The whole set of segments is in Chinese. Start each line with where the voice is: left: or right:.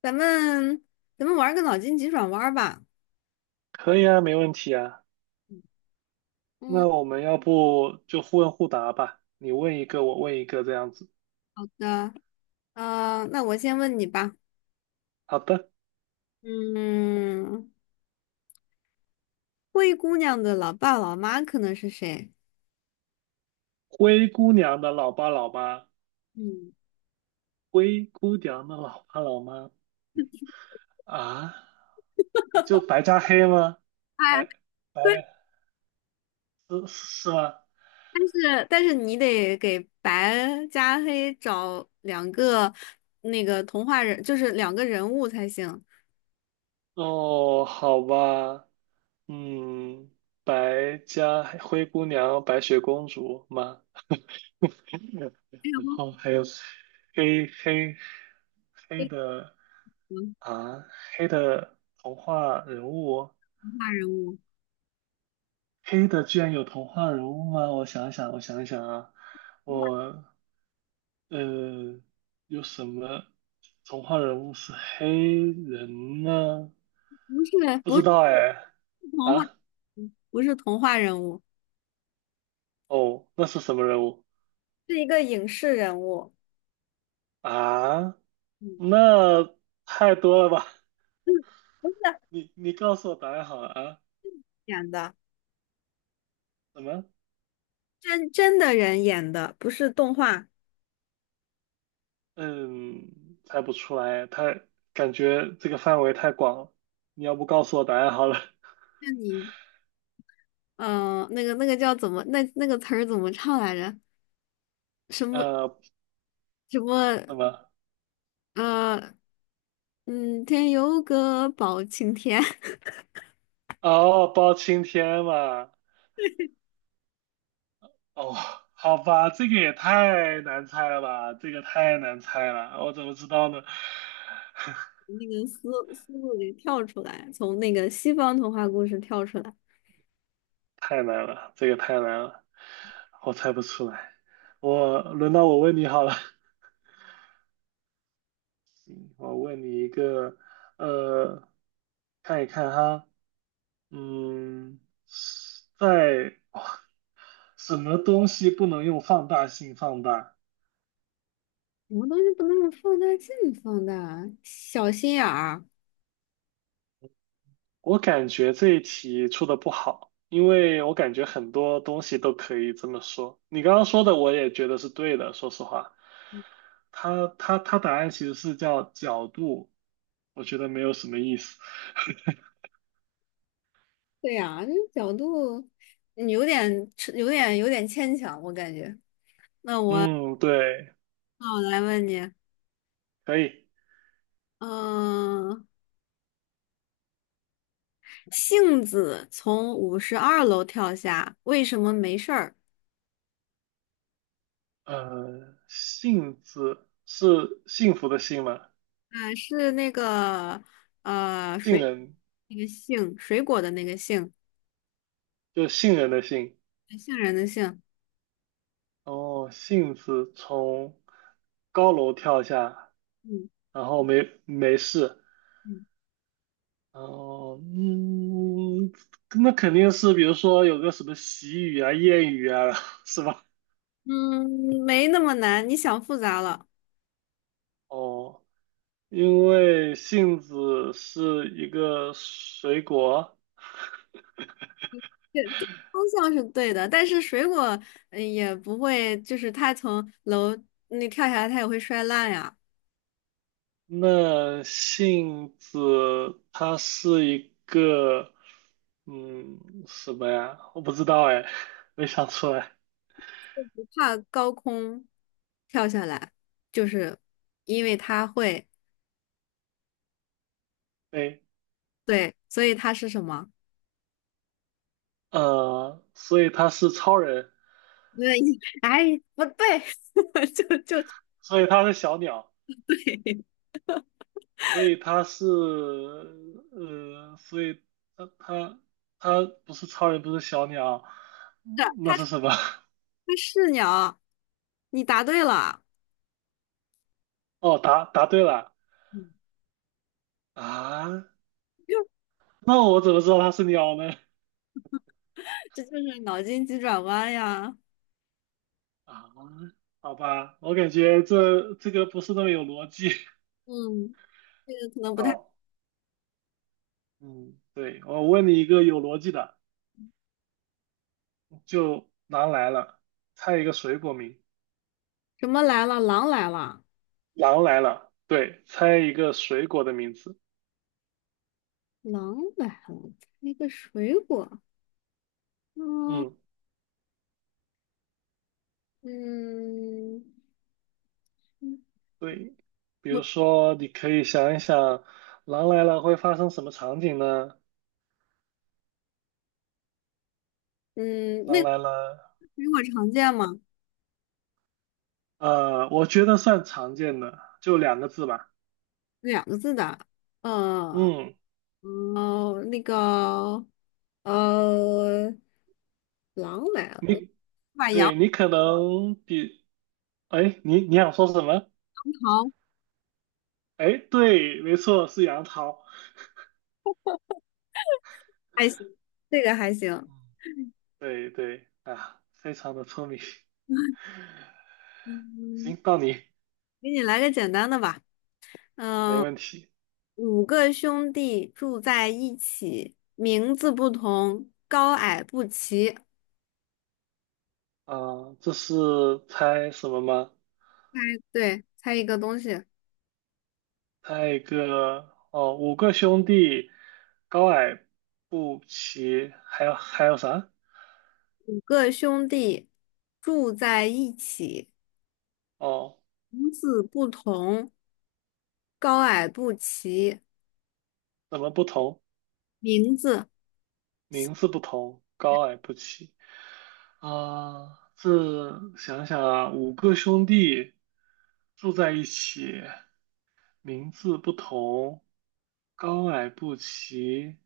left: 咱们咱们玩个脑筋急转弯儿吧。
right: 可以啊，没问题啊。那
left: 嗯
right: 我们要不就互问互答吧，你问一个，我问一个，这样子。
left: 好的，那我先问你吧。
right: 好的，
left: 嗯，灰姑娘的老爸老妈可能是谁？
right: 灰姑娘的老爸老妈，
left: 嗯，
right: 灰姑娘的老爸老妈啊，就白加黑吗？
left: 哎，
right: 白
left: 对，
right: 白是是吗？
left: 但是你得给白加黑找两个那个童话人，就是两个人物才行。
right: 哦，好吧，嗯，白加黑灰姑娘、白雪公主吗？
left: 哎呀，
right: 然后
left: 忘
right: 还有黑黑
left: 记
right: 的。
left: 了，
right: 啊，黑的童话人物，
left: 童话人物
right: 黑的居然有童话人物吗？我想想，我想想啊，我呃，有什么童话人物是黑人呢？
left: 不是，
right: 不
left: 不
right: 知
left: 是
right: 道哎，
left: 童话，
right: 啊，
left: 不是童话人物，
right: 哦，那是什么人物
left: 是一个影视人物。
right: 啊？
left: 嗯，
right: 那太多了吧？
left: 嗯，不是。
right: 你告诉我答案好了啊？
left: 演的，
right: 什么？
left: 真的人演的，不是动画。
right: 嗯，猜不出来，感觉这个范围太广了。你要不告诉我答案好了？
left: 那你，嗯、那个叫怎么，那个词儿怎么唱来着？什么
right: 呃，
left: 什么，
right: 什么？
left: 呃，天有个包青天，
right: 哦，包青天嘛。哦，好吧，这个也太难猜了吧，这个太难猜了，我怎么知道呢？
left: 那个思路给跳出来，从那个西方童话故事跳出来。
right: 太难了，这个太难了，我猜不出来。轮到我问你好了，我问你一个，呃，看一看哈，嗯，在，哇什么东西不能用放大镜放大？
left: 什么东西不能放大镜放大？小心眼儿。
right: 我感觉这一题出的不好，因为我感觉很多东西都可以这么说。你刚刚说的我也觉得是对的，说实话，它答案其实是叫角度，我觉得没有什么意思。
left: 对呀、这角度，有点牵强，我感觉。
right: 嗯，对，
left: 那我来问你，
right: 可以。
left: 嗯、杏子从52楼跳下，为什么没事儿？
right: 呃，幸字是幸福的幸吗？
left: 是那个呃
right: 杏
left: 水
right: 仁
left: 那个杏，水果的那个杏，
right: 就杏仁的杏。
left: 杏仁的杏。
right: 哦，杏子从高楼跳下，
left: 嗯
right: 然后没事。
left: 嗯
right: 哦，嗯，那肯定是，比如说有个什么习语啊、谚语啊，是吧？
left: 嗯，没那么难，你想复杂了。
right: 哦，因为杏子是一个水果，
left: 这对方向是对的，但是水果也不会，就是它从楼那跳下来，它也会摔烂呀。
right: 那杏子它是一个，嗯，什么呀？我不知道哎，没想出来。
left: 不怕高空跳下来，就是因为它会，
right: 对，
left: 对，所以它是什么？
right: 呃，所以它是超人，
left: 那，哎，不对，就
right: 所以它是小鸟。
left: 对，是
right: 所以他是呃，所以他他不是超人，不是小鸟，
left: 它
right: 嗯那是什么？
left: 是鸟，你答对了，
right: 哦，答对了
left: 嗯
right: 啊！那我怎么知道他是鸟呢？
left: 这就是脑筋急转弯呀。
right: 啊，好吧，我感觉这个不是那么有逻辑。
left: 嗯，这个可能 不太，
right: 好，嗯，对，我问你一个有逻辑的，就狼来了，猜一个水果名。
left: 什么来了，狼来了，
right: 狼来了，对，猜一个水果的名字。
left: 狼来了，那个水果，嗯
right: 嗯。
left: 嗯，
right: 对，比
left: 我
right: 如说，你可以想一想，狼来了会发生什么场景呢？
left: 嗯，
right: 狼
left: 那个
right: 来了，
left: 水果常见吗？
right: 呃，我觉得算常见的，就两个字吧。
left: 两个字的，呃
right: 嗯，
left: 哦，那个呃，狼来了，
right: 你，
left: 把杨。
right: 对，你可能比，哎，你想说什么？哎，对，没错，是杨桃。
left: 还行，这个还行。
right: 嗯，对对，啊，非常的聪明。行，
left: 嗯，
right: 到你，
left: 给你来个简单的吧。
right: 没
left: 嗯，
right: 问题。
left: 五个兄弟住在一起，名字不同，高矮不齐。
right: 啊、这是猜什么吗？
left: 猜，对，猜一个东西。
right: 一个哦，五个兄弟，高矮不齐，还有还有啥？
left: 五个兄弟住在一起，
right: 哦，
left: 名字不同，高矮不齐。
right: 怎么不同？
left: 名字，
right: 名字不同，高矮不齐。啊、这想想啊，五个兄弟住在一起，名字不同，高矮不齐，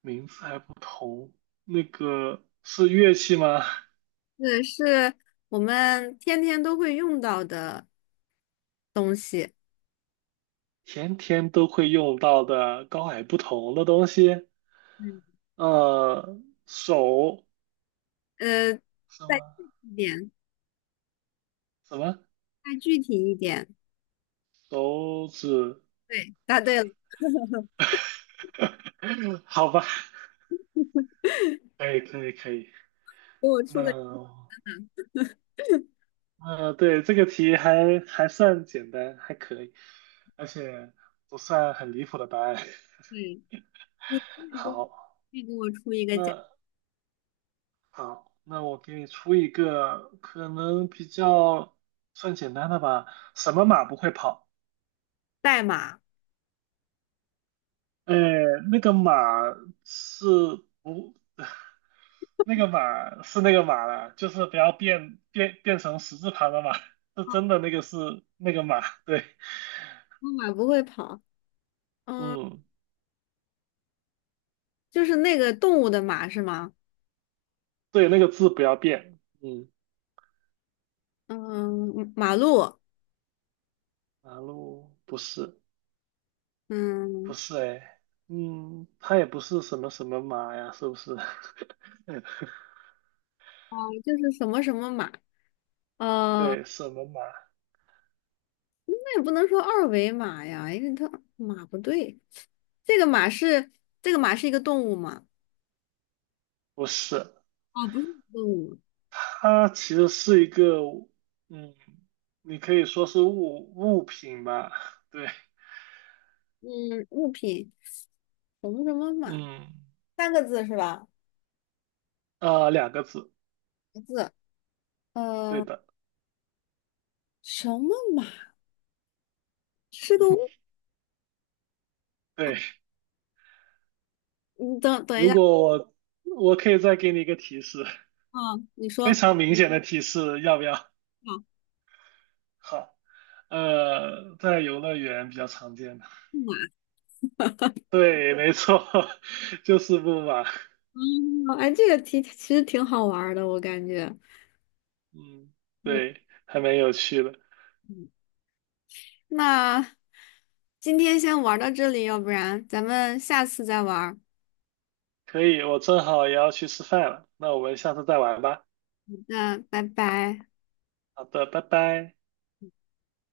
right: 名字还不同。那个是乐器吗？
left: 这是我们天天都会用到的东西。
right: 天天都会用到的高矮不同的东西。
left: 嗯，
right: 呃，手
left: 呃，
right: 什么
left: 再具体一点，
right: 什么
left: 再具体一点。
right: 手指？
left: 对，答对了，
right: 好吧，可以可以可以。
left: 给我出个，
right: 那 呃，对，这个题还算简单，还可以，而且不算很离谱的答案。
left: 嗯，你
right: 好，
left: 给我出一个
right: 那好，那我给你出一个可能比较算简单的吧。什么马不会跑？
left: 代码，
right: 哎，那个马是不，那个马是那个马了，就是不要变成十字旁的马，是真的那个是那个马，对，
left: 我，马不会跑，嗯，
right: 嗯，
left: 就是那个动物的马是吗？
right: 对，那个字不要变，嗯，
left: 嗯，马路，
right: 马路不
left: 嗯，
right: 是哎，嗯，它也不是什么什么马呀，是不是？
left: 哦，就是什么什么马，呃，
right: 对，什么马？
left: 那也不能说二维码呀，因为它马不对，这个马是这个马是一个动物吗？
right: 不是，
left: 哦，不是动物，
right: 它其实是一个，嗯，你可以说是物品吧，对。
left: 嗯，物品什么什么马，
right: 嗯，
left: 三个字是吧？
right: 啊，两个字，
left: 一个字，
right: 对
left: 呃，
right: 的，
left: 什么马是个物？哦，
right: 对。
left: 你等等一
right: 如
left: 下，
right: 果我可以再给你一个提示，
left: 啊！你说，
right: 非
left: 好，
right: 常明显的提示，要不要？
left: 嗯啊，
right: 好，呃，在游乐园比较常见的，
left: 木
right: 对，没错，就是木马。
left: 马哦，哎，这个题其实挺好玩儿的，我感觉。
right: 嗯，
left: 嗯，
right: 对，还蛮有趣的。
left: 嗯那今天先玩到这里，要不然咱们下次再玩儿，
right: 可以，我正好也要去吃饭了，那我们下次再玩吧。
left: 那拜拜。
right: 好的，拜拜。